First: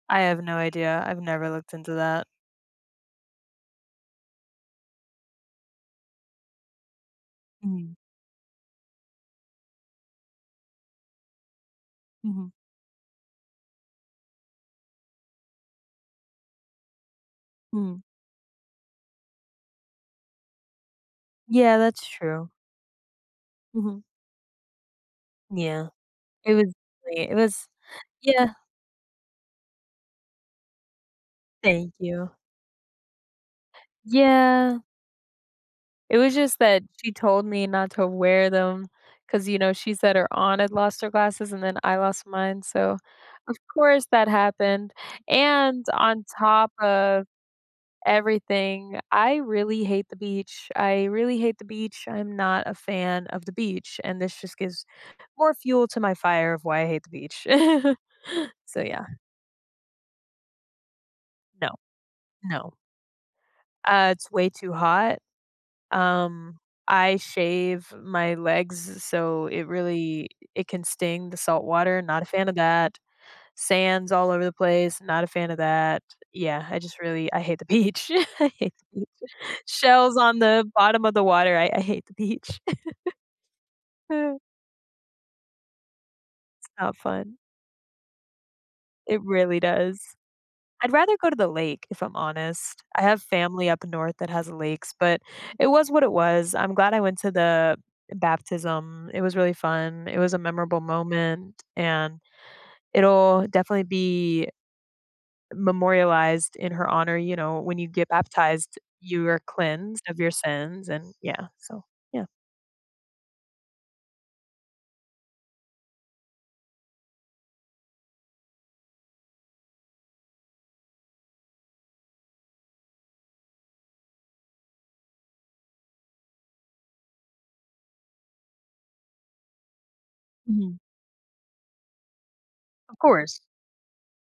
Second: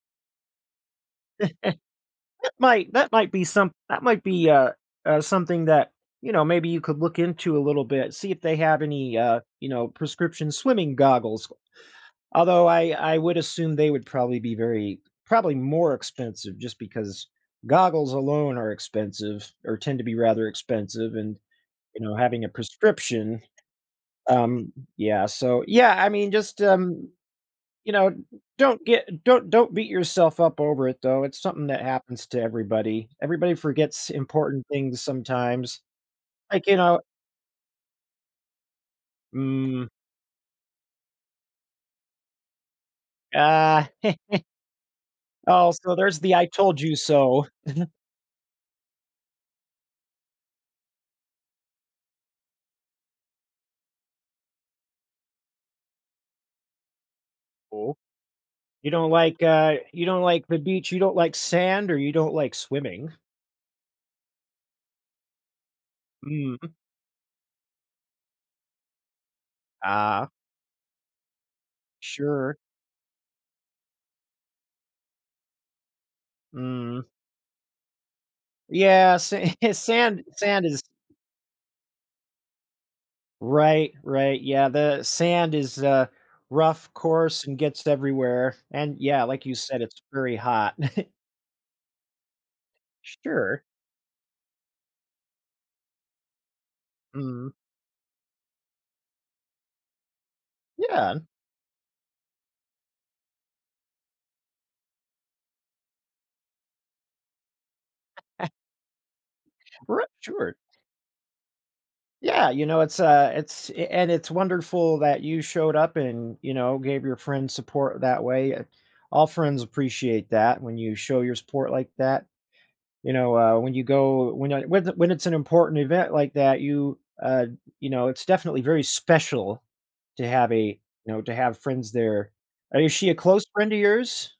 I have no idea; I've never looked into that. That might that might be some that might be, uh uh, something that, you know, maybe you could look into a little Mm. bit, see if they have any, uh, you know, prescription swimming goggles. Mhm. Although, I I would assume they would probably be very probably more expensive just because Mhm. goggles alone are expensive or tend to be rather expensive and, Yeah, that's you know, having a true. prescription, Mhm. um yeah, so Yeah. yeah, I mean, It just, was, um, [unintelligible] it was you know, yeah. don't get don't don't beat yourself up over it, though. It's something that Thank happens you. to everybody; everybody forgets important Yeah. things sometimes, It was just like, you that know she told me not to wear them 'cause, you know, Mm. she said her aunt had lost her glasses and then I lost mine, so, of Ah. course that happened, Oh, and so, there's on the "I top told you of so." everything, I really hate the beach. I really hate the beach, I'm not a fan of the beach, and this just gives more fuel to my fire of why I hate the beach. Ooh? So, You yeah. don't like, uh you don't like the beach you don't like No. sand, or you don't like No. swimming? Uh, it's way too hot. Um, Mm. I shave my legs so it really Ah. i it can sting, the salt water, not a fan of Sure. that. Sand's all over the place, not a fan of that. Yeah, I just Mm. really I hate the beach. I hate the Yeah, beach. sa Shells sand on the sand is bottom of the water, I I hate the beach. Right, right, yeah, the sand is a It's rough, not fun. course, and gets everywhere, and, It yeah, like you really said, does. it's very hot. I'd rather go to the lake, if I'm honest. I have Sure. family up north that has lakes, but it was what it was. I'm glad I went to Mm. the, eh, baptism; it was really fun. It was a memorable Yeah. moment, and it'll definitely be memorialized in her honor. You know, when you get baptized, you are cleansed R of your sure. sins and yeah. So, yeah. Yeah, you know, it's, uh, it's eh, and it's wonderful that you showed up and, you know, gave your friends support that way, eh, all friends appreciate that when you show your support like that. You know, uh, when you go when a whe th when it's an important event like that, you, uh, you know, it's definitely very special to have Mhm. a know, to friends there. Uh, is Of she a course. close friend of yours?